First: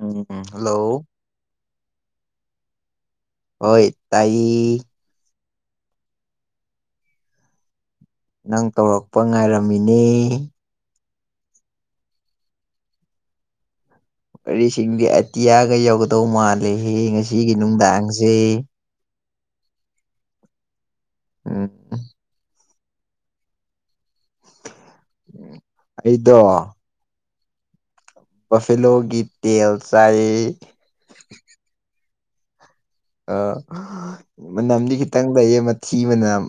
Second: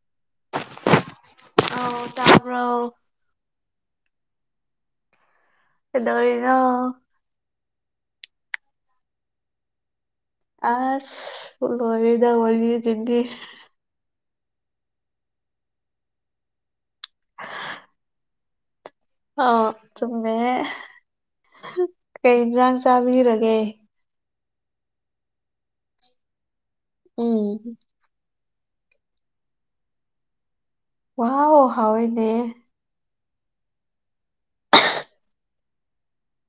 ꯎꯝ hello ꯑꯥ ꯇꯕ ꯍꯣꯏ ꯇꯥꯏ ꯀꯩꯗꯧꯔꯤꯅꯣ ꯅꯪ ꯇꯧꯔꯛꯄ ꯉꯥꯏꯔꯝꯃꯤꯅꯦ ꯑꯁ ꯂꯔꯤꯗ ꯋꯥꯔꯤꯒꯤ ꯇꯤꯟꯒꯤ ꯋꯥꯔꯤꯁꯤꯡꯗꯤ ꯑꯇꯤꯌꯥꯒ ꯌꯧꯒꯗꯧ ꯃꯥꯜꯂꯦꯍꯦ ꯉꯁꯤꯒꯤ ꯅꯨꯡꯗꯥꯡꯁꯦ ꯑꯥ ꯁꯨꯝꯃꯦ ꯎꯝ ꯀꯩ ꯏꯟꯁꯥꯡ ꯆꯥꯕꯤꯔꯒꯦ ꯑꯩꯗꯣ ꯑꯣ ꯕꯐꯤꯂꯣꯒꯤ ꯇꯦꯜ ꯆꯥꯏ ꯋꯥ ꯍꯥꯎꯋꯏꯅꯦ ꯑꯥ ꯃꯅꯝꯗꯤ ꯈꯤꯇꯪ ꯂꯩꯌꯦ ꯃꯊꯤ ꯃꯅꯝ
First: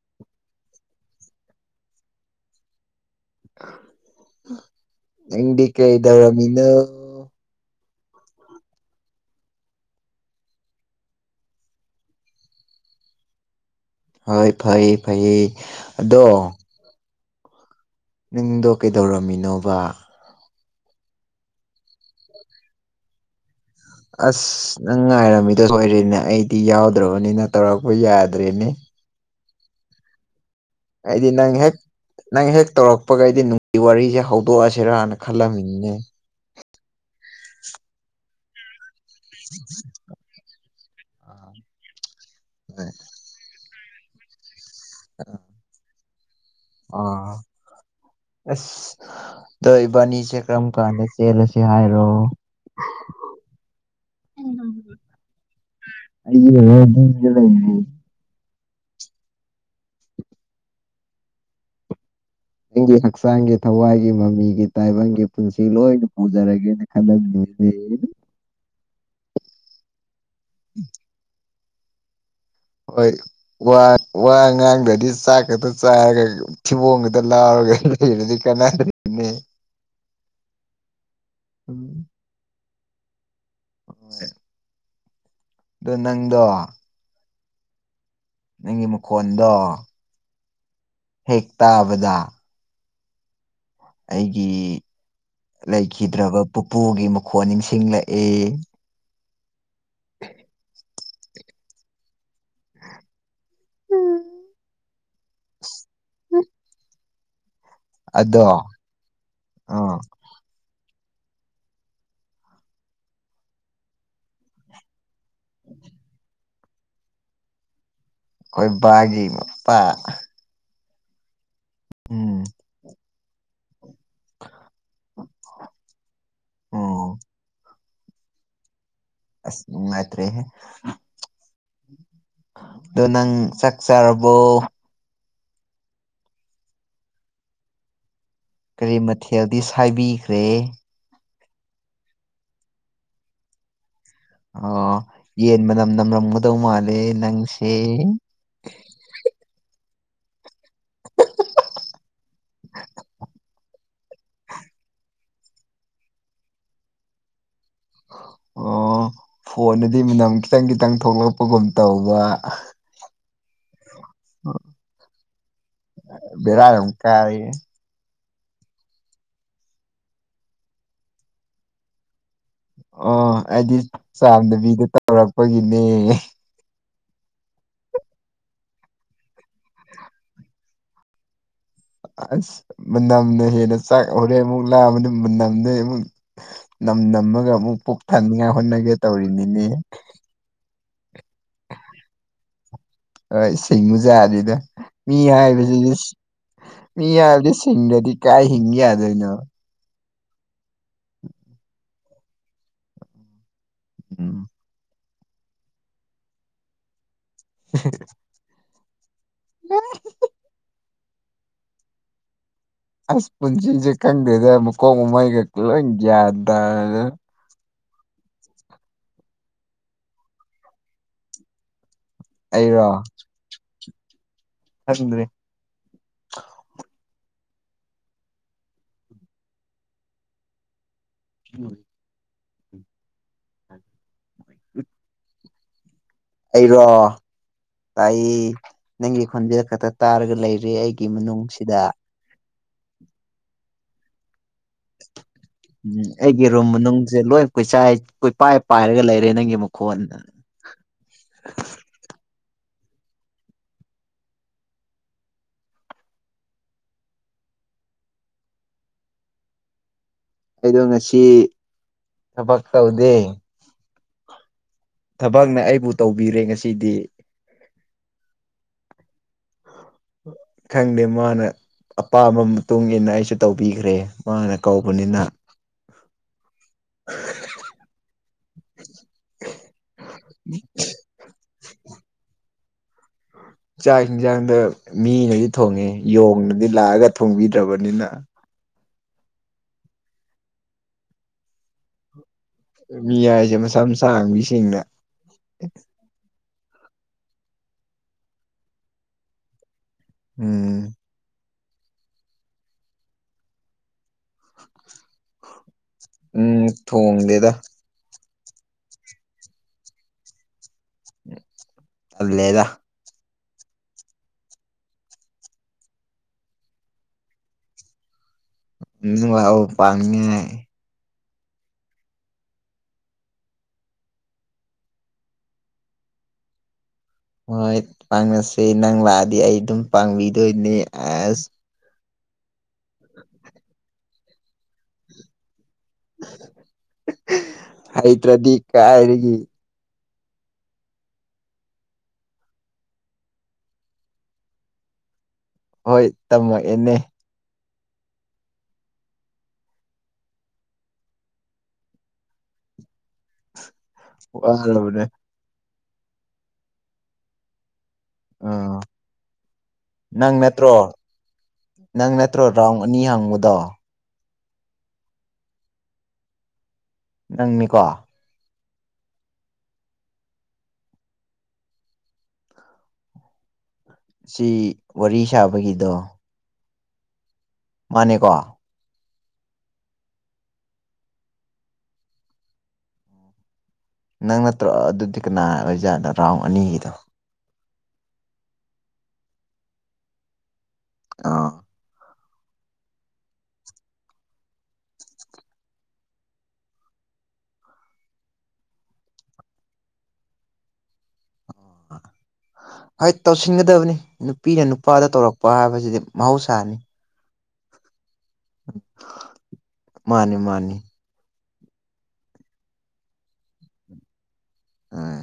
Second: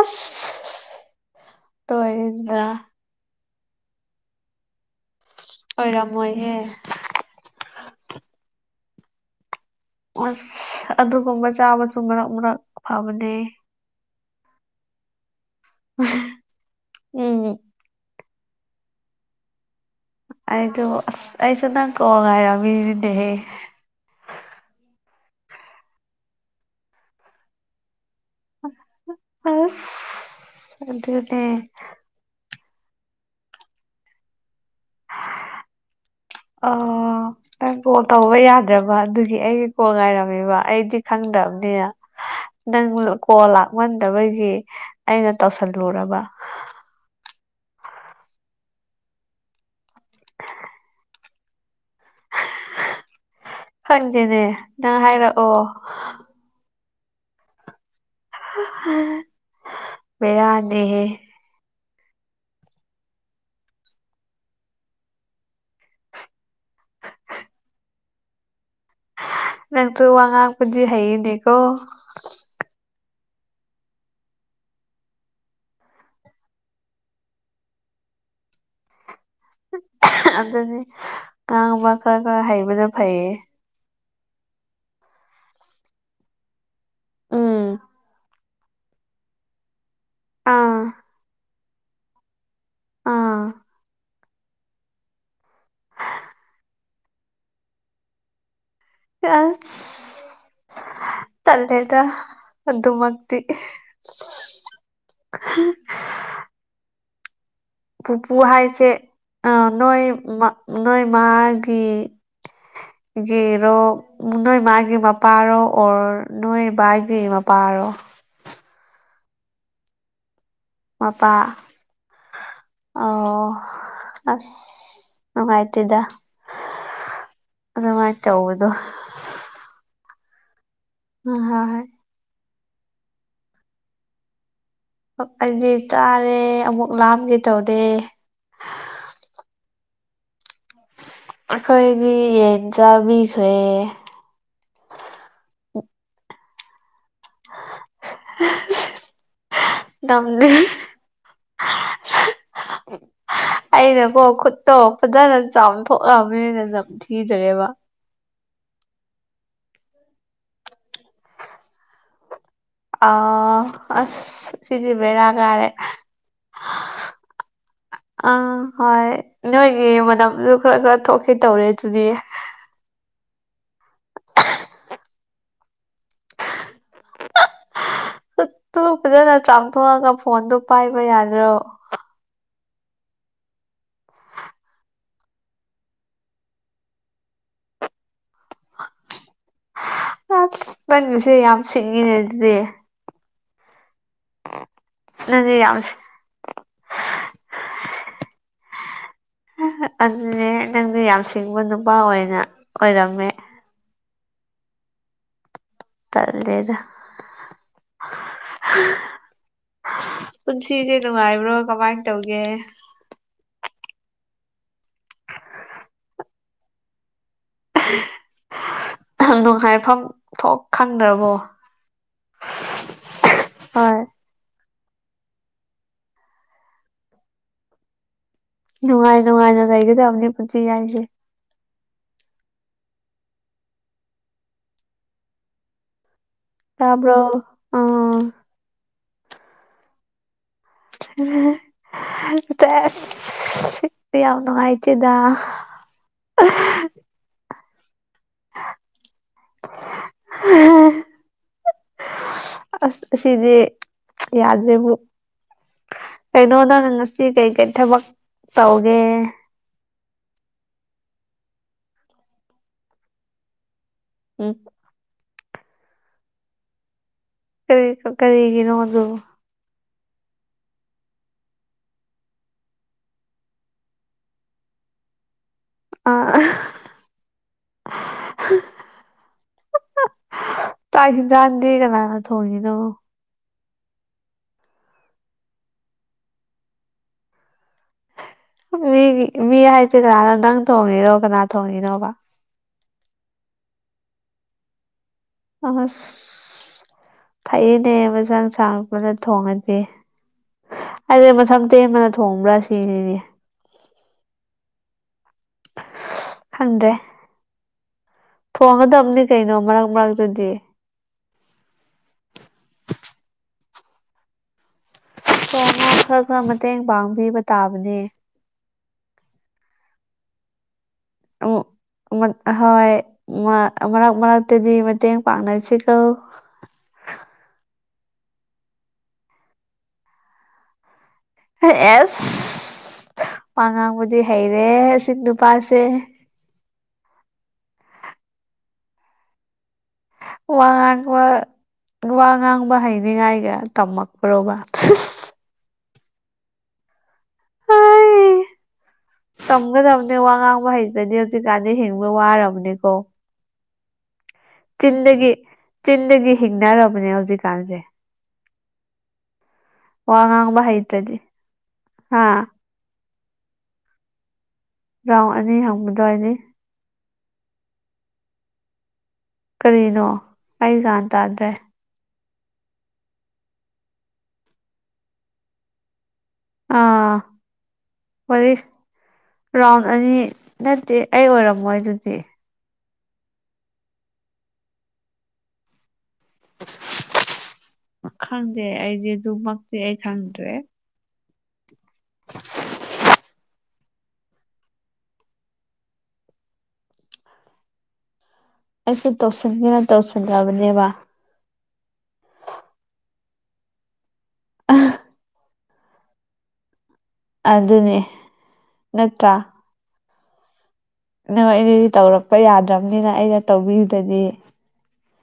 ꯑꯁ ꯇꯣꯏꯗ ꯅꯪꯗꯤ ꯑꯣꯏꯔꯝꯃꯣꯏꯍꯦ ꯀꯩꯗꯧꯔꯝꯃꯤꯅ ꯑꯁ ꯑꯗꯨꯒꯨꯝꯕ ꯆꯥ ꯃꯁꯨ ꯃꯔꯛ ꯃꯔꯛ ꯐꯕꯅꯦ ꯍꯣꯏ ꯐꯩ ꯐꯩ ꯑꯗꯣ ꯎꯝ ꯅꯪꯗꯣ ꯀꯩꯗꯧꯔꯝꯃꯤꯅꯣꯕ ꯑꯩꯗꯣ ꯑꯁ ꯑꯩꯁꯨ ꯅꯪ ꯀꯣꯡ ꯉ ꯍꯥꯏꯔꯝꯃꯤꯗꯤꯅꯦꯍꯦ ꯑꯁ ꯅꯪ ꯉꯥꯏꯔꯝꯃꯤꯗꯣ ꯁꯣꯏꯔꯦꯅꯦ ꯑꯩꯗꯤ ꯌꯥꯎꯗ꯭ꯔꯕꯅꯤꯅ ꯇꯧꯔꯛꯄ ꯌꯥꯗ꯭ꯔꯦꯅꯦ ꯑꯁ ꯑꯩꯗꯤ ꯅꯪ ꯑꯗꯨꯅꯦ ꯍꯦꯛ ꯅꯪ ꯍꯦꯛ ꯇꯧꯔꯛꯄꯒꯩꯗꯤ ꯅꯨꯡꯒꯤ ꯋꯥꯔꯤꯁꯦ ꯍꯧꯗꯣꯛꯑꯁꯤꯔꯅ ꯈꯜꯂꯝꯃꯤꯅꯤꯅꯦ ꯑ ꯅꯪ ꯀꯣꯜ ꯇꯧꯕ ꯌꯥꯗ꯭ꯔꯕ ꯑꯗꯨꯒꯤ ꯑꯩꯒꯤ ꯀꯣꯜ ꯉꯥꯏꯔꯝꯃꯦꯕ ꯑꯩꯗꯤ ꯈꯪꯗ꯭ꯔꯕꯅꯤꯅ ꯅꯪ ꯀꯣ ꯂꯥꯛꯃꯟꯗꯕꯒꯤ ꯑꯩꯅ ꯇꯧ ꯊꯜꯂꯨꯔꯕ ꯑꯥ ꯑꯁ ꯑꯣ ꯏꯕꯥꯅꯤ ꯆꯦ ꯀꯔꯝ ꯀꯥꯟꯗ ꯆꯦꯜꯂꯁꯤ ꯍꯥꯏꯔꯣ ꯐꯪꯗꯦꯅꯦ ꯅꯪ ꯍꯥꯏꯔꯛꯑꯣ ꯑꯩꯒꯤ ꯂꯗꯤ ꯕꯦꯔꯥꯅꯦꯍꯦ ꯑꯩꯒꯤ ꯍꯛꯆꯥꯡꯒꯤ ꯊꯋꯥꯏꯒꯤ ꯃꯃꯤꯒꯤ ꯇꯥꯏꯕꯪꯒꯤ ꯄꯨꯟꯁꯤ ꯂꯣꯏꯅ ꯍꯧꯖꯔꯒꯦꯅꯦ ꯍꯗꯛ [unintelligible] ꯅꯪꯁꯨ ꯋꯥ ꯉꯥꯡꯄꯗꯤ ꯍꯩꯌꯦꯅꯦꯀꯣ ꯍꯣꯏ ꯋꯥ ꯋꯥ ꯉꯥꯡꯗ꯭ꯔꯗꯤ ꯆꯥꯛ ꯈꯛꯇ ꯆꯥꯔꯒ ꯊꯤꯕꯣꯡꯒꯗ ꯂꯥꯎꯔꯒ ꯂꯩꯔꯗꯤ ꯀꯅꯥꯗꯔꯦ ꯑꯗꯨꯅꯦ ꯑꯗꯨꯗꯤ ꯉꯥꯡꯕ ꯈꯔ ꯈꯔ ꯍꯩꯕꯅ ꯐꯩꯌꯦ ꯍꯣꯏ ꯑꯗꯣ ꯅꯪꯗꯣ ꯎꯝ ꯅꯪꯒꯤ ꯃꯈꯣꯟꯗꯣ ꯑꯥ ꯍꯦꯛ ꯇꯥꯕꯗ ꯑꯥ ꯑꯩꯒꯤ ꯂꯩꯈꯤꯗ꯭ꯔꯕ ꯄꯨꯄꯨꯒꯤ ꯃꯈꯣ ꯅꯤꯡꯁꯤꯡꯂꯛꯑꯦ ꯑꯁ [inaudible] ꯇꯜꯂꯦꯗ ꯑꯗꯨꯃꯛꯇꯤ ꯄꯨꯄꯨ ꯑꯗꯣ ꯍꯥꯏꯁꯦ ꯑ ꯑꯥ ꯅꯣꯏ ꯃ ꯅꯣꯏ ꯃꯥꯒꯤ ꯒꯤꯔꯣ ꯅꯣꯏ ꯃꯥꯒꯤ ꯃꯥ ꯄꯥꯥꯔꯣ ꯑꯣꯔ ꯅꯣꯏ ꯕꯥꯒꯤ ꯃꯄꯥꯔꯣ ꯑꯩꯈꯣꯏ ꯕꯥꯒꯤ ꯃꯄꯥ ꯃꯄꯥ ꯎꯝ ꯑꯣ ꯑꯁ ꯑꯥꯏꯇꯦꯗ ꯎꯝ ꯑꯗꯨꯃꯥꯏ ꯇꯥꯥꯎꯕꯗꯣ ꯑꯁ ꯅꯨꯡꯉꯏꯇ꯭ꯔꯦꯍꯦ ꯑ ꯍꯣꯏ ꯍꯣꯏ ꯑꯗꯨ ꯅꯪ ꯆꯠ ꯆꯔꯕꯣ ꯑꯩꯗꯤ ꯆꯥꯔꯦ ꯑꯃꯨꯛ ꯂꯥꯝꯒꯦ ꯇꯧꯔꯦ ꯀꯔꯤ ꯃꯊꯦꯜꯗꯤ ꯁꯥꯏꯕꯤꯈ꯭ꯔꯦ ꯑꯩꯈꯣꯏꯗꯤ ꯌꯦꯟ ꯆꯥꯕꯤꯈ꯭ꯔꯦ ꯑꯣ ꯌꯦꯟ ꯃꯅꯝ ꯅꯝꯔꯝꯒꯗꯧ ꯃꯥꯜꯂꯦ ꯅꯪꯁꯦ ꯅꯝꯗꯦ [inaudible] ꯑꯩꯅꯀꯣ ꯈꯨꯠꯇꯣ ꯐꯖꯅ ꯆꯥꯝꯊꯣꯛꯂꯑꯕꯅꯤꯅ ꯅꯝꯊꯤꯗ꯭ꯔꯦꯕ ꯑꯣ ꯐꯣꯟꯗꯗꯤ ꯃꯅꯝ ꯈꯤꯇꯪ ꯈꯤꯇꯪ ꯊꯣꯛꯂꯛꯄꯒꯨꯝ ꯇꯧꯕ ꯑꯣ ꯑꯁ ꯁꯤꯗꯤ ꯕꯦꯔꯥ ꯀꯥꯔꯦ ꯕꯤꯔꯥ ꯑꯃꯨ ꯀꯥꯏꯌꯦ ꯑ ꯍꯣꯏ ꯅꯣꯏꯒꯤ ꯃꯅꯝꯁꯨ ꯈꯔ ꯈꯔ ꯊꯣꯛꯀꯦ ꯇꯧꯔꯦ ꯑꯗꯨꯗꯤ ꯑꯣ ꯑꯩꯗꯤ ꯆꯥꯝꯗꯕꯤꯗ ꯇꯧꯔꯛꯄꯒꯤꯅꯦ ꯈꯨꯠꯇꯨ ꯐꯖꯅ ꯆꯥꯝꯊꯣꯛꯑꯒ ꯐꯣꯟꯗꯣ ꯄꯥꯏꯕ ꯌꯥꯗ꯭ꯔꯣ ꯑꯁ ꯃꯅꯝꯅ ꯍꯦꯟꯅ ꯆꯥꯛ ꯍꯣꯔꯦꯟ ꯑꯃꯨꯛ ꯂꯝꯕꯗ ꯃꯅꯝꯅ ꯑꯃꯨꯛ ꯅꯝ ꯅꯝꯃꯒ ꯑꯃꯨꯛ ꯄꯨꯛ ꯊꯥꯟꯅꯤꯡꯉꯥꯏ ꯍꯣꯠꯅꯒꯦ ꯇꯧꯔꯤꯅꯤꯅꯦ ꯑꯁ ꯅꯟꯁꯦ ꯌꯥꯝ ꯁꯤꯡꯉꯤꯅꯦ ꯑꯗꯨꯗꯤ ꯍꯣꯏ ꯁꯤꯡ ꯕꯖꯥꯅꯤꯗ ꯃꯤ ꯅꯪꯗꯤ ꯌꯥꯝ ꯍꯥꯏꯕꯁꯤꯗꯤ ꯃꯤ ꯍꯥꯏꯕꯗꯤ ꯁꯤꯡꯗꯗꯤ ꯀꯥꯏ ꯍꯤꯡꯒꯦ ꯌꯥꯗꯣꯏꯅꯣ ꯑꯗꯨꯅꯦ ꯅꯪꯗꯤ ꯌꯥꯝ ꯁꯤꯡꯕ ꯅꯨꯄꯥ ꯑꯣꯏꯅ ꯑꯣꯏꯔꯝꯃꯦ ꯎꯝ ꯇꯜꯂꯦꯗ [inaudible] ꯄꯨꯟꯁꯤꯁꯦ ꯅꯨꯡꯉꯥꯏꯕ꯭ꯔꯣ ꯀꯃꯥꯏꯅ ꯇꯧꯒꯦ ꯑꯁ ꯄꯨꯟꯁꯤꯁꯦ ꯈꯪꯗꯦꯗ ꯃꯨꯀꯣꯡ ꯃꯃꯩꯒ ꯂꯣꯢ ꯒ꯭ꯌꯥꯟ ꯇꯥꯗꯦꯗ ꯅꯨꯡꯉꯥꯏꯐꯝ ꯊꯣꯛ ꯈꯪꯗ꯭ꯔꯕꯣ ꯑꯩꯔꯣ ꯍꯣꯢ ꯅꯁꯪꯗꯔꯦ [inaudible] ꯅꯨꯡꯉꯥꯏ ꯅꯨꯡꯉꯥꯏꯅ ꯂꯩꯒꯗꯕꯅꯤ ꯄꯨꯟꯁꯤ ꯍꯥꯏꯁꯦ ꯎꯝ [inaudible] ꯑꯩꯔꯣ ꯇꯥꯕ꯭ꯔꯣ ꯎꯝ ꯇꯥꯏꯌꯦ ꯅꯪꯒꯤ ꯈꯣꯟꯖꯦꯟ ꯈꯛꯇ ꯇꯥꯔꯒ ꯂꯩꯔꯦ ꯑꯩꯒꯤ ꯃꯅꯨꯡꯁꯤꯗ ꯁꯦꯁ ꯌꯥꯝ ꯅꯨꯡꯉꯥꯏꯇꯦꯗ ꯎꯝ ꯑꯩꯒꯤ ꯔꯨꯝ ꯃꯅꯨꯡꯁꯦ ꯂꯣꯏ ꯀꯨꯆꯥꯏ ꯀꯨꯄꯥꯏ ꯄꯥꯏꯔꯒ ꯂꯩꯔꯦ ꯅꯪꯒꯤ ꯃꯈꯣꯟꯅ [inaudible] ꯑꯁ ꯑꯁꯤꯗꯤ ꯌꯥꯗ꯭ꯔꯦꯕꯨ ꯀꯩꯅꯣ ꯅꯪꯅ ꯉꯁꯤ ꯀꯩ ꯀꯩ ꯊꯕꯛ ꯇꯧꯒꯦ ꯑꯩꯗꯣ ꯉꯁꯤ ꯊꯕꯛ ꯇꯧꯗꯦ ꯎꯝ ꯊꯕꯛꯅ ꯑꯩꯕꯨ ꯇꯧꯕꯤꯔꯦ ꯉꯁꯤꯗꯤ ꯀꯔꯤ ꯀꯔꯤꯒꯤꯅꯣ ꯑꯗꯨ ꯈꯪꯗꯦ ꯃꯥꯅ ꯑꯄꯥꯝꯕ ꯃꯇꯨꯡ ꯏꯟꯅ ꯑꯩꯁꯨ ꯇꯧꯕꯤꯈ꯭ꯔꯦ ꯃꯥꯅ ꯀꯧꯕꯅꯤꯅ ꯑꯥ [inaudible] [inaudible] [inaudible] ꯇꯥꯛ ꯍꯦꯟꯖꯥꯡꯗꯤ ꯀꯅꯥꯅ ꯊꯣꯡꯉꯤꯅꯣ ꯆꯥꯛ ꯌꯦꯟꯖꯥꯡꯅ ꯃꯤꯅꯗꯤ ꯊꯣꯡꯉꯦ ꯌꯣꯡꯅꯗꯤ ꯂꯥꯛꯑꯒ ꯊꯣꯡꯕꯤꯗ꯭ꯔꯕꯅꯤꯅ ꯃꯤꯒꯤ ꯃꯤ ꯍꯥꯏꯁꯦ ꯀꯅꯥꯅꯣ ꯅꯪ ꯊꯣꯡꯉꯤꯅꯣ ꯀꯅꯥ ꯊꯣꯡꯉꯤꯅꯣꯕ ꯃꯤ ꯍꯥꯏꯁꯦ ꯃꯁꯥ ꯃꯁꯥ ꯁꯤꯡꯅ ꯑꯥꯁ ꯐꯩꯌꯦꯅꯦ ꯃꯁꯥ ꯃꯁꯥ ꯄꯨꯂꯞ ꯊꯣꯡꯉꯗꯤ ꯎꯝ ꯑꯩꯗꯤ ꯇꯦꯟꯕꯔꯥꯅ ꯊꯣꯡꯕ꯭ꯔꯥ ꯁꯤꯅꯤꯅꯦ ꯎꯝ ꯈꯪꯗ꯭ꯔꯦ ꯊꯣꯡꯗꯦꯗ ꯊꯣꯡꯒꯗꯕꯅꯤ ꯀꯩꯅꯣ ꯃꯔꯛ ꯃꯔꯛꯇꯗꯤ ꯇꯜꯂꯦꯗ ꯊꯣꯡꯉꯣ ꯈꯔ ꯈꯔ ꯃꯇꯦꯡ ꯄꯥꯡꯕꯤꯕ ꯇꯥꯕꯅꯦ ꯎꯝ ꯅꯪ ꯂꯥꯎ ꯄꯥꯥꯡꯅꯤꯡꯉꯥꯢ ꯑꯣ ꯍꯣꯏ ꯃꯔꯛ ꯃꯔꯛꯇꯗꯤ ꯃꯇꯦꯡ ꯄꯥꯡꯅꯁꯤ ꯀꯣ ꯍꯣꯏ ꯄꯥꯡꯅꯁꯦ ꯅꯪ ꯂꯥꯛꯑꯗꯤ ꯑꯩ ꯑꯗꯨꯝ ꯄꯥꯡꯕꯤꯗꯣꯏꯅꯦ ꯑꯁ ꯑꯦꯁ ꯋꯥꯉꯥꯡꯕꯗꯤ ꯍꯩꯔꯦ ꯑꯁꯤ ꯅꯨꯄꯥꯁꯦ ꯍꯩꯇ꯭ꯔꯥꯗꯤ ꯀꯥꯏꯗꯒꯤ ꯋꯥ ꯋꯥ ꯋꯥꯉꯥꯡꯕ ꯍꯩꯅꯤꯡꯉꯥꯏꯒ ꯇꯝꯃꯛꯄ꯭ꯔꯣꯕ ꯍꯣꯏ ꯇꯝꯃꯛꯑꯦꯅꯦ ꯇꯝꯒꯗꯕꯅꯦ ꯋꯥ ꯉꯥꯡꯕ ꯍꯩꯇ꯭ꯔꯥꯗꯤ ꯍꯧꯖꯤꯛꯀꯥꯟꯗꯤ ꯍꯤꯡꯕ ꯋꯥꯔꯕꯅꯤꯀꯣ ꯋꯥꯔꯕꯅꯦ ꯆꯤꯟꯗꯒꯤ ꯆꯤꯟꯗꯒꯤ ꯍꯤꯡꯅꯔꯕꯅꯦ ꯍꯧꯖꯤꯛꯀꯥꯟꯁꯦ ꯑꯥ ꯋꯥ ꯅꯪ ꯉꯥꯡꯕ ꯅꯠꯇ꯭ꯔꯣ ꯍꯩꯇ꯭ꯔꯗꯤ ꯅꯪ ꯅꯠꯇ꯭ꯔꯣ ꯍꯥ ꯔꯥꯎꯟ ꯑꯅꯤ ꯍꯪꯕꯗꯣ ꯔꯥꯎꯟ ꯑꯅꯤ ꯍꯪꯕꯗꯣ ꯍꯥꯏꯗꯤ ꯅꯪꯅꯤꯀꯣ ꯀꯔꯤꯅꯣ ꯑꯩ ꯒꯤꯌꯥꯟ ꯇꯥꯗ꯭ꯔꯦ ꯁꯤ ꯋꯥꯔꯤ ꯁꯥꯕꯒꯤꯗꯣ ꯑꯥ ꯃꯥꯅꯦꯀꯣ ꯋꯥꯔꯤ ꯔꯥꯎꯟ ꯑꯅꯤ ꯅꯠꯇꯦ ꯑꯩ ꯑꯣꯏꯔꯝꯃꯣꯏ ꯑꯗꯨꯗꯤ ꯅꯪ ꯅꯠꯇ꯭ꯔꯣ ꯑꯗꯨꯗꯤ ꯀꯅꯥ ꯑꯣꯏꯖꯥꯠꯅꯣ ꯔꯥꯎꯟ ꯑꯅꯤꯒꯤꯗꯣ ꯈꯪꯗꯦ ꯑꯩꯗꯤ ꯑꯗꯨꯃꯛꯇꯤ ꯑꯩ ꯈꯪꯗ꯭ꯔꯦ ꯑꯣ [unintelligible] ꯑꯩꯁꯦ ꯇꯧꯁꯤꯟꯒꯦꯅ ꯇꯧꯁꯤꯜꯅꯕꯅꯦꯕ [inaudible] ꯍꯣꯏ ꯇꯧꯁꯤꯟꯒꯗꯕꯅꯤ ꯅꯨꯄꯤꯅ ꯅꯨꯄꯥꯗ ꯇꯧꯔꯛꯄ ꯍꯥꯏꯕꯁꯤꯗꯤ ꯃꯍꯧꯁꯥꯅꯤ ꯑꯗꯨꯅꯦ ꯅꯠꯇ꯭ꯔꯥ ꯃꯥꯅꯤ ꯃꯥꯅꯤ ꯅꯪ ꯑꯩꯅꯗꯤ ꯇꯧꯔꯛꯄ ꯌꯥꯗ꯭ꯔꯝꯅꯤꯅ ꯑꯩꯅ ꯇꯧꯕꯤꯔꯤꯗꯨꯗꯤ ꯍꯣꯏ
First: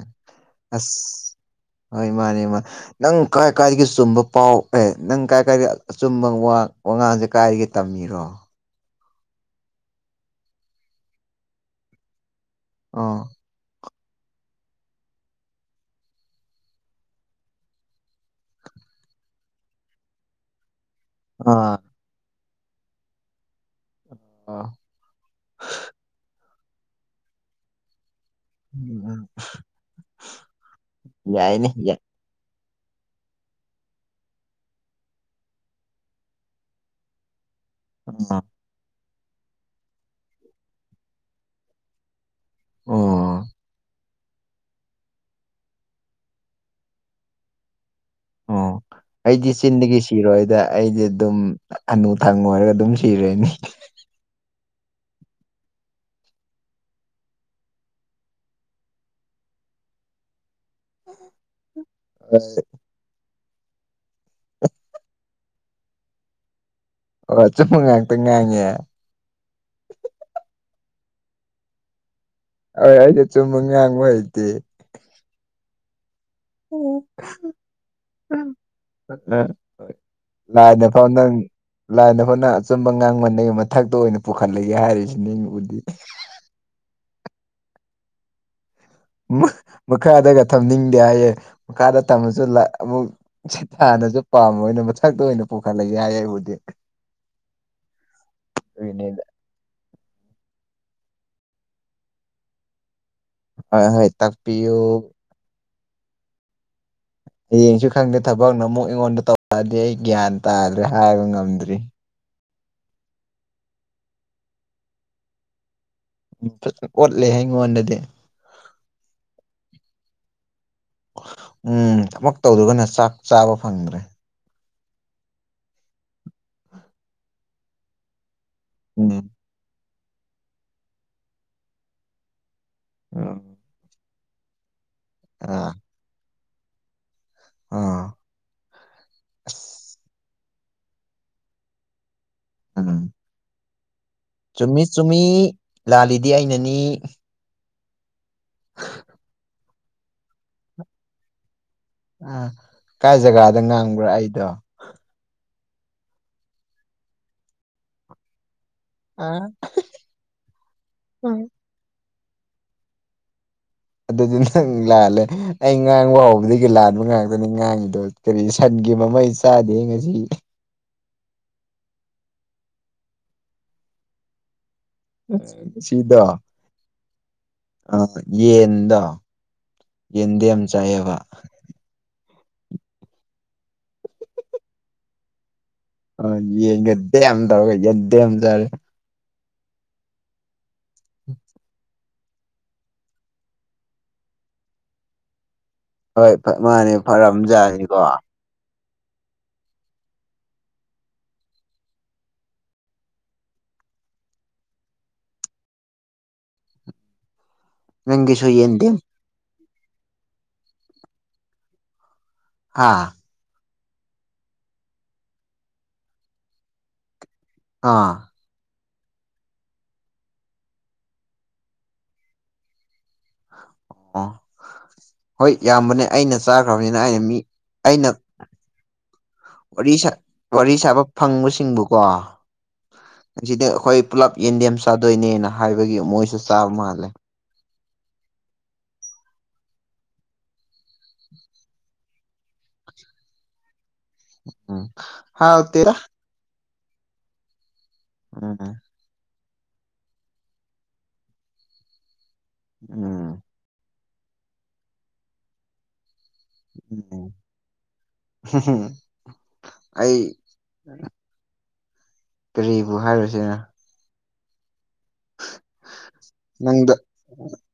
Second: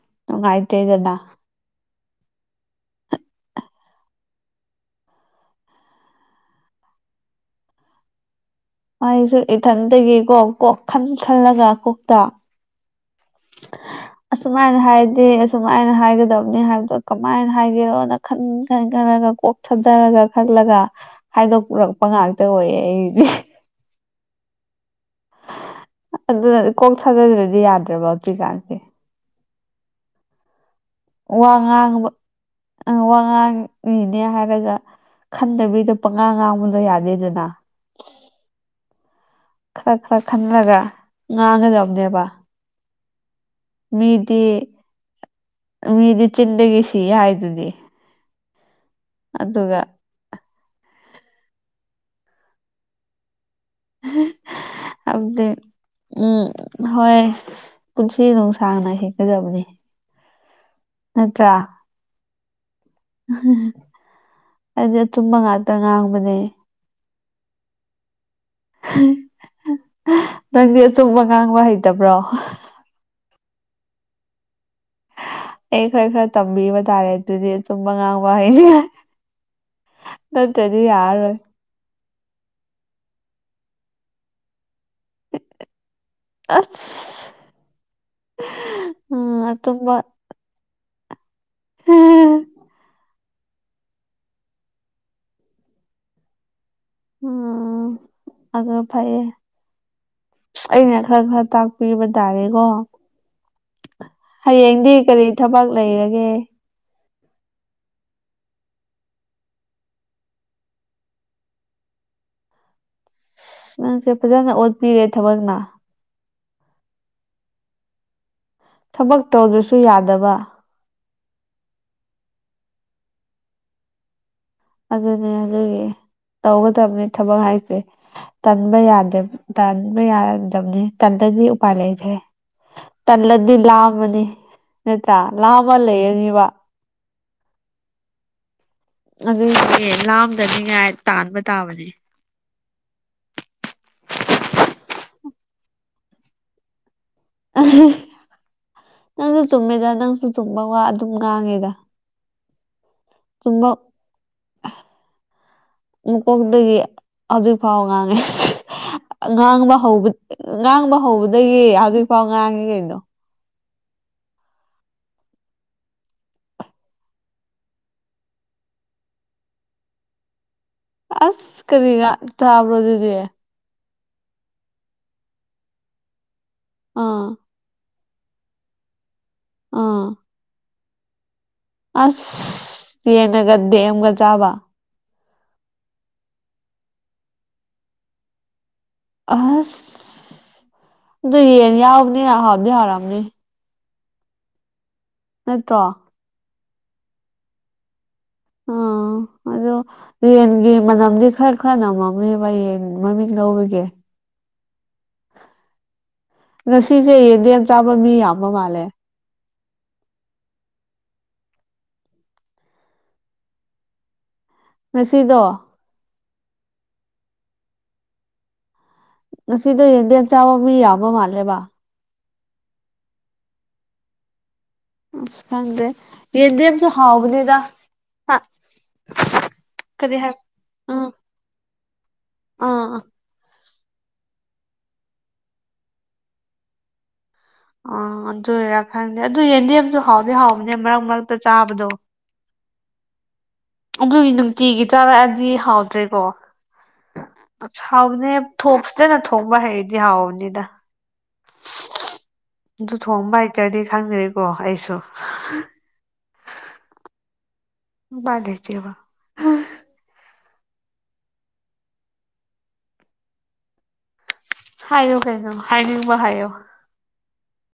ꯑꯁ ꯍꯣꯏ ꯃꯥꯅꯦ ꯃꯥ ꯅꯪ ꯀꯥꯏ ꯀꯥꯏꯗꯒꯤ ꯆꯨꯝꯕ ꯄꯥꯎ ꯑꯦ ꯅꯪ ꯀꯥꯏ ꯀꯥꯏꯗ ꯑꯆꯨꯝꯕ ꯋꯥ ꯋꯥꯉꯥꯡꯁꯦ ꯀꯥꯏꯗꯒꯤ ꯇꯝꯃꯤꯔꯣ ꯑꯩꯁꯨ ꯏꯊꯟꯇꯒꯤꯀꯣ ꯀꯣꯛ ꯈꯟ ꯈꯜꯂꯒ ꯀꯣꯛꯇ ꯑꯣ [unintelligible] ꯑꯁꯨꯃꯥꯏꯅ ꯍꯥꯏꯗꯤ ꯑꯁꯨꯃꯥꯏꯅ ꯍꯥꯏꯒꯗꯕꯅꯤ ꯍꯥꯏꯕꯗꯣ ꯀꯃꯥꯏꯅ ꯍꯥꯏꯒꯦꯔꯣꯅ ꯈꯟ ꯈꯟ ꯈꯜꯂꯒ ꯀꯣꯛ ꯊꯛꯗꯥꯔꯒ ꯈꯜꯂꯒ ꯑꯥ ꯍꯥꯏꯗꯣꯛꯔꯛꯄ ꯉꯥꯛꯇ ꯑꯣꯏꯌꯦ ꯑꯩꯗꯤ ꯑꯣ ꯑꯗꯨꯅ ꯀꯣꯛ ꯊꯥꯗꯗ꯭ꯔꯥꯗꯤ ꯌꯥꯗ꯭ꯔꯥꯕ ꯍꯧꯖꯤꯛꯀꯥꯟꯁꯦ [unintelligible] ꯋꯥ ꯌꯥꯏ ꯉꯥꯡꯕ ꯑ ꯋꯥ ꯉꯥꯡꯉꯤꯅꯦ ꯍꯥꯏꯔꯒ ꯈꯟꯗꯕꯤꯗꯥ ꯄꯉꯥ ꯉꯥꯡꯕꯗꯣ ꯌꯥꯗꯦꯗꯥꯅ [unintelligible] ꯈꯔ ꯈꯔ ꯈꯟꯔꯒ ꯉꯥꯡꯒꯗꯕꯅꯦꯕ ꯑꯣ ꯃꯤꯗꯤ ꯃꯤꯗꯤ ꯆꯤꯟꯗꯒꯤ ꯁꯤ ꯍꯥꯏꯗꯨꯗꯤ ꯑꯣ ꯑꯩꯗꯤ ꯑꯗꯨꯒ ꯆꯤꯟꯗꯒꯤ ꯁꯤ ꯁꯤꯔꯣꯏꯗ ꯑꯩꯗꯤ ꯑꯗꯨꯝ ꯍꯅꯨꯊꯪ ꯑꯣꯏꯔꯒ ꯑꯗꯨꯝ ꯁꯤꯔꯦꯅꯤ [unintelligible] ꯑꯝꯗꯤ ꯎꯝ ꯍꯣꯏ ꯄꯨꯟꯁꯤ ꯅꯨꯡ ꯁꯥꯡꯅ ꯍꯤꯡꯒꯗꯕꯅꯦ ꯅꯠꯇ꯭ꯔꯥ [unintelligible] ꯑꯩꯗꯤ ꯑꯆꯨꯝꯕ ꯉꯥꯛꯇ ꯉꯥꯡꯕꯅꯦ ꯑꯣ ꯑꯆꯨꯝꯕ ꯉꯥꯛꯇꯥ ꯉꯥꯡꯉꯦ ꯅꯪꯗꯤ ꯑꯆꯨꯝꯕ ꯉꯥꯡꯕ ꯍꯩꯇꯕ꯭ꯔꯣ ꯍꯣꯏ ꯑꯩꯗꯤ ꯑꯆꯨꯝꯕ ꯉꯥꯡꯕ ꯍꯩꯇꯦ ꯑꯩ ꯈꯔ ꯈꯔ ꯇꯝꯕꯤꯕꯥ ꯇꯥꯔꯦ ꯑꯗꯨꯗꯤ ꯑꯆꯨꯝꯕ ꯉꯥꯡꯕ ꯍꯩꯅꯤꯉꯥꯏ ꯅꯠꯇꯗꯤ ꯌꯥꯔꯣꯏ ꯂꯥꯏꯟ ꯑꯃꯥꯅ ꯑꯆꯨꯝꯕ ꯉꯥꯡꯕꯅꯦ ꯃꯊꯛꯇ ꯑꯣꯏꯅ ꯄꯨꯈꯠꯂꯛꯒꯦ ꯍꯥꯏꯔꯤꯁꯤ [unintelligible] ꯑꯁ [unintelligible] ꯑꯆꯨꯝꯕ ꯃꯈꯥꯗꯒ ꯊꯝꯅꯤꯡꯗꯦ ꯍꯥꯏꯌꯦ ꯃꯈꯥꯗ ꯊꯝꯃꯁꯨ ꯑꯃꯨꯛ ꯁꯤ ꯊꯥꯅꯁꯨ ꯄꯥꯝꯃ ꯑꯣꯏꯅ ꯃꯊꯛꯇ ꯑꯣꯏꯅ ꯄꯨꯈꯠꯂꯛꯏꯦ ꯍꯥꯏꯌꯦ ꯑꯩꯕꯨꯗꯤ ꯎꯝ ꯑꯒ ꯑꯗꯨꯒꯤꯅꯤꯗ ꯐꯥꯏꯌꯦ ꯑꯩꯅ ꯈꯔ ꯈꯔ ꯇꯥꯛꯄꯤꯕ ꯇꯥꯔꯦꯀꯣ ꯍꯣꯏ ꯍꯣꯏ ꯇꯥꯛꯄꯤꯌꯨ ꯍꯌꯦꯡꯗꯤ ꯀꯔꯤ ꯊꯕꯛ ꯂꯩꯔꯒꯦ ꯍꯌꯦꯡꯁꯨ ꯈꯪꯗꯦ ꯊꯕꯛꯅ ꯑꯃꯨꯛ ꯑꯩꯉꯣꯟꯗ ꯇꯧꯔꯛꯑꯗꯤ ꯑꯩ ꯒ꯭ꯌꯥꯟ ꯇꯥꯗ꯭ꯔꯦ ꯍꯥꯏꯕ ꯉꯝꯗ꯭ꯔꯤ ꯑ ꯅꯪꯁꯦ ꯐꯖꯅ ꯑꯣꯠꯄꯤꯔꯦ ꯊꯕꯛꯅ ꯎ ꯐꯖꯅ ꯑꯣꯠꯂꯦ ꯍꯥꯏ ꯑꯩꯉꯣꯟꯗꯗꯤ ꯊꯕꯛ ꯇꯧꯗ꯭ꯔꯁꯨ ꯌꯥꯗꯕ ꯎꯝ ꯊꯕꯛ ꯇꯧꯗꯨꯒꯅ ꯆꯥꯛ ꯆꯥꯕ ꯐꯪꯗ꯭ꯔꯦ ꯑꯗꯨꯅꯦ ꯑꯗꯨꯒꯤ ꯇꯧꯒꯗꯕꯅꯤ ꯊꯕꯛ ꯍꯥꯏꯁꯦ ꯇꯟꯕ ꯌꯥꯗꯦ ꯎꯝ ꯇꯟꯕ ꯌꯥꯔꯗꯕꯅꯤ ꯇꯟꯗꯗꯤ ꯎꯄꯥꯏ ꯂꯩꯈ꯭ꯔꯦ ꯇꯜꯂꯗꯤ ꯑꯥ ꯂꯥꯝꯃꯅꯤ ꯅꯇ ꯂꯥꯝꯃ ꯂꯩꯔꯅꯤꯕ ꯑꯥ ꯑꯗꯨꯗꯤ ꯑꯁ ꯂꯥꯝꯗꯅꯤꯉꯥꯏ ꯇꯥꯟꯕ ꯇꯥꯕꯅꯦ ꯎꯝ ꯆꯨꯝꯃꯤ ꯆꯨꯝꯃꯤ ꯂꯥꯜꯂꯤꯗꯤ ꯑꯩꯅꯅꯤ ꯅꯪꯁꯨ ꯆꯨꯝꯃꯦꯗ ꯅꯪꯁꯨ ꯆꯨꯝꯕ ꯋꯥ ꯑꯗꯨꯝ ꯉꯥꯡꯉꯦꯗ ꯑ ꯀꯥꯏ ꯖꯒꯥꯗ ꯆꯨꯝꯕ ꯉꯥꯡꯕ꯭ꯔꯥ ꯑꯩꯗꯣ ꯃꯀꯣꯛꯇꯒꯤ ꯍꯧꯖꯤꯛ ꯐꯥꯎ ꯉꯥꯡꯉꯦ ꯑꯥ ꯉꯥꯡꯕ ꯍꯧꯕ ꯉꯥꯡꯕ ꯎꯝ ꯍꯧꯕꯗꯒꯤ ꯍꯧꯖꯤꯛꯐꯥꯎ ꯉꯥꯡꯉꯦ ꯀꯩꯅꯣ ꯑꯗꯨꯗꯤ ꯅꯪ ꯂꯥꯜꯂꯦ ꯑꯩ ꯉꯥꯡꯕ ꯍꯥꯎꯕꯗꯒꯤ ꯂꯥꯟꯕ ꯉꯥꯛꯇꯅꯤ ꯉꯥꯡꯉꯤꯗꯣ ꯀꯔꯤ ꯁꯟꯒꯤ ꯃꯃꯩ ꯆꯥꯗꯦ ꯉꯁꯤ ꯑꯁ ꯀꯔꯤꯒ ꯊꯥꯕ꯭ꯔꯣ ꯑꯗꯨꯗꯤ ꯁꯤꯗꯥ ꯑꯥ ꯑ ꯌꯦꯟꯗꯣ ꯑꯥ ꯌꯦꯟꯗꯤ ꯌꯥꯝ ꯆꯥꯏꯑꯕ ꯑꯁ ꯌꯦꯡꯅꯒ ꯗꯦꯝ ꯑꯃꯒ ꯆꯥꯕ ꯑ ꯌꯦꯡꯒꯗꯦ ꯌꯥꯝ ꯇꯧꯔꯒ ꯌꯦꯗꯦꯝ ꯑꯃ ꯇꯔꯦ ꯑꯁ ꯑꯗꯨ ꯌꯦꯟ ꯌꯥꯎꯕꯅꯦꯅ ꯍꯥꯞꯗꯤ ꯍꯥꯔꯛꯑꯝꯅꯤ ꯅꯠꯇ꯭ꯔꯣ ꯍꯣꯏ ꯃꯥꯅꯦ ꯐꯔꯝꯖꯥꯁꯤꯅꯤꯀꯣ ꯑꯥ ꯑꯗꯣ ꯌꯦꯟꯒꯤ ꯃꯅꯝꯗꯤ ꯈꯔ ꯈꯔꯅ ꯃꯝꯃꯦꯕ ꯌꯦꯟ ꯃꯃꯤꯡ ꯂꯧꯕꯒꯦ ꯉꯁꯤꯁꯦ ꯌꯦꯗꯦꯝ ꯆꯥꯕ ꯃꯤ ꯌꯥꯝꯕ ꯅꯪꯒꯤꯁꯨ ꯃꯥꯜꯂꯦ ꯌꯦꯟꯗꯦꯝ ꯍꯥꯥ ꯉꯁꯤꯗꯣ ꯑꯥ ꯉꯁꯤꯗ ꯌꯦꯟꯗꯦꯟ ꯆꯥꯕ ꯃꯤ ꯌꯥꯕ ꯃꯥꯜꯂꯦꯕ ꯑꯣ ꯑꯁ ꯍꯣꯏ ꯈꯪꯗꯦ ꯌꯥꯝꯕꯅꯦ ꯑꯩꯅ ꯌꯦꯟꯗꯦꯝꯁꯨ ꯆꯥꯈ꯭ꯔꯕꯅꯤꯅ ꯑꯩꯅ ꯃꯤ ꯍꯥꯎꯕꯅꯤꯗ ꯑꯩꯅ ꯋꯥꯔꯤ ꯀꯔꯤ ꯍꯥꯏ ꯋꯥꯔꯤ ꯁꯥꯕ ꯎꯝ ꯐꯪꯕꯁꯤꯡꯕꯨꯀꯣ ꯑꯥ ꯁꯤꯗꯤ ꯑꯩꯈꯣꯏ ꯄꯨꯜꯂꯞ ꯌꯦꯟꯗꯦꯝ ꯆꯥꯗꯣꯏꯅꯦꯅ ꯍꯥꯏꯕꯒꯤ ꯃꯣꯏꯁꯨ ꯆꯥꯕ ꯃꯥꯜꯂꯦ ꯑ ꯑꯗꯨ ꯑꯣꯏꯔꯥ ꯈꯪꯗꯦ ꯑꯗꯨ ꯌꯦꯟꯗꯦꯝꯁꯨ ꯍꯥꯎꯗꯤ ꯍꯥꯎꯕꯅꯦ ꯃꯔꯛ ꯃꯔꯛꯇ ꯆꯥꯕꯗꯣ ꯑꯗꯨꯒꯤ ꯅꯨꯡꯇꯤꯒꯤ ꯎꯝ ꯇꯥꯔꯛꯑꯗꯤ ꯍꯥꯎꯇꯦꯗ ꯍꯥꯎꯗ꯭ꯔꯦꯀꯣ ꯑ ꯍꯥꯎꯕꯅꯦ ꯊ ꯎꯝ ꯊꯣꯛ ꯐꯖꯅ ꯊꯣꯡꯕ ꯍꯩꯗꯤ ꯍꯥꯎꯕꯅꯤꯗ ꯑꯗꯨ ꯎꯝ ꯊꯣꯡꯕ ꯍꯇꯔꯗꯤ ꯈꯪꯗꯔꯤꯀꯣ ꯑꯩꯁꯨ ꯑꯗꯨꯗꯣ ꯎꯄꯥꯏ ꯂꯩꯇꯦꯕ ꯑꯍ ꯑꯩ ꯀꯔꯤꯕꯨ ꯍꯥꯏꯔꯨꯁꯤꯅ ꯍꯥꯏꯌꯨ ꯀꯩꯅꯣ ꯍꯥꯏꯅꯤꯡꯕ ꯍꯥꯏꯌꯣ꯫ ꯅꯪꯗꯣ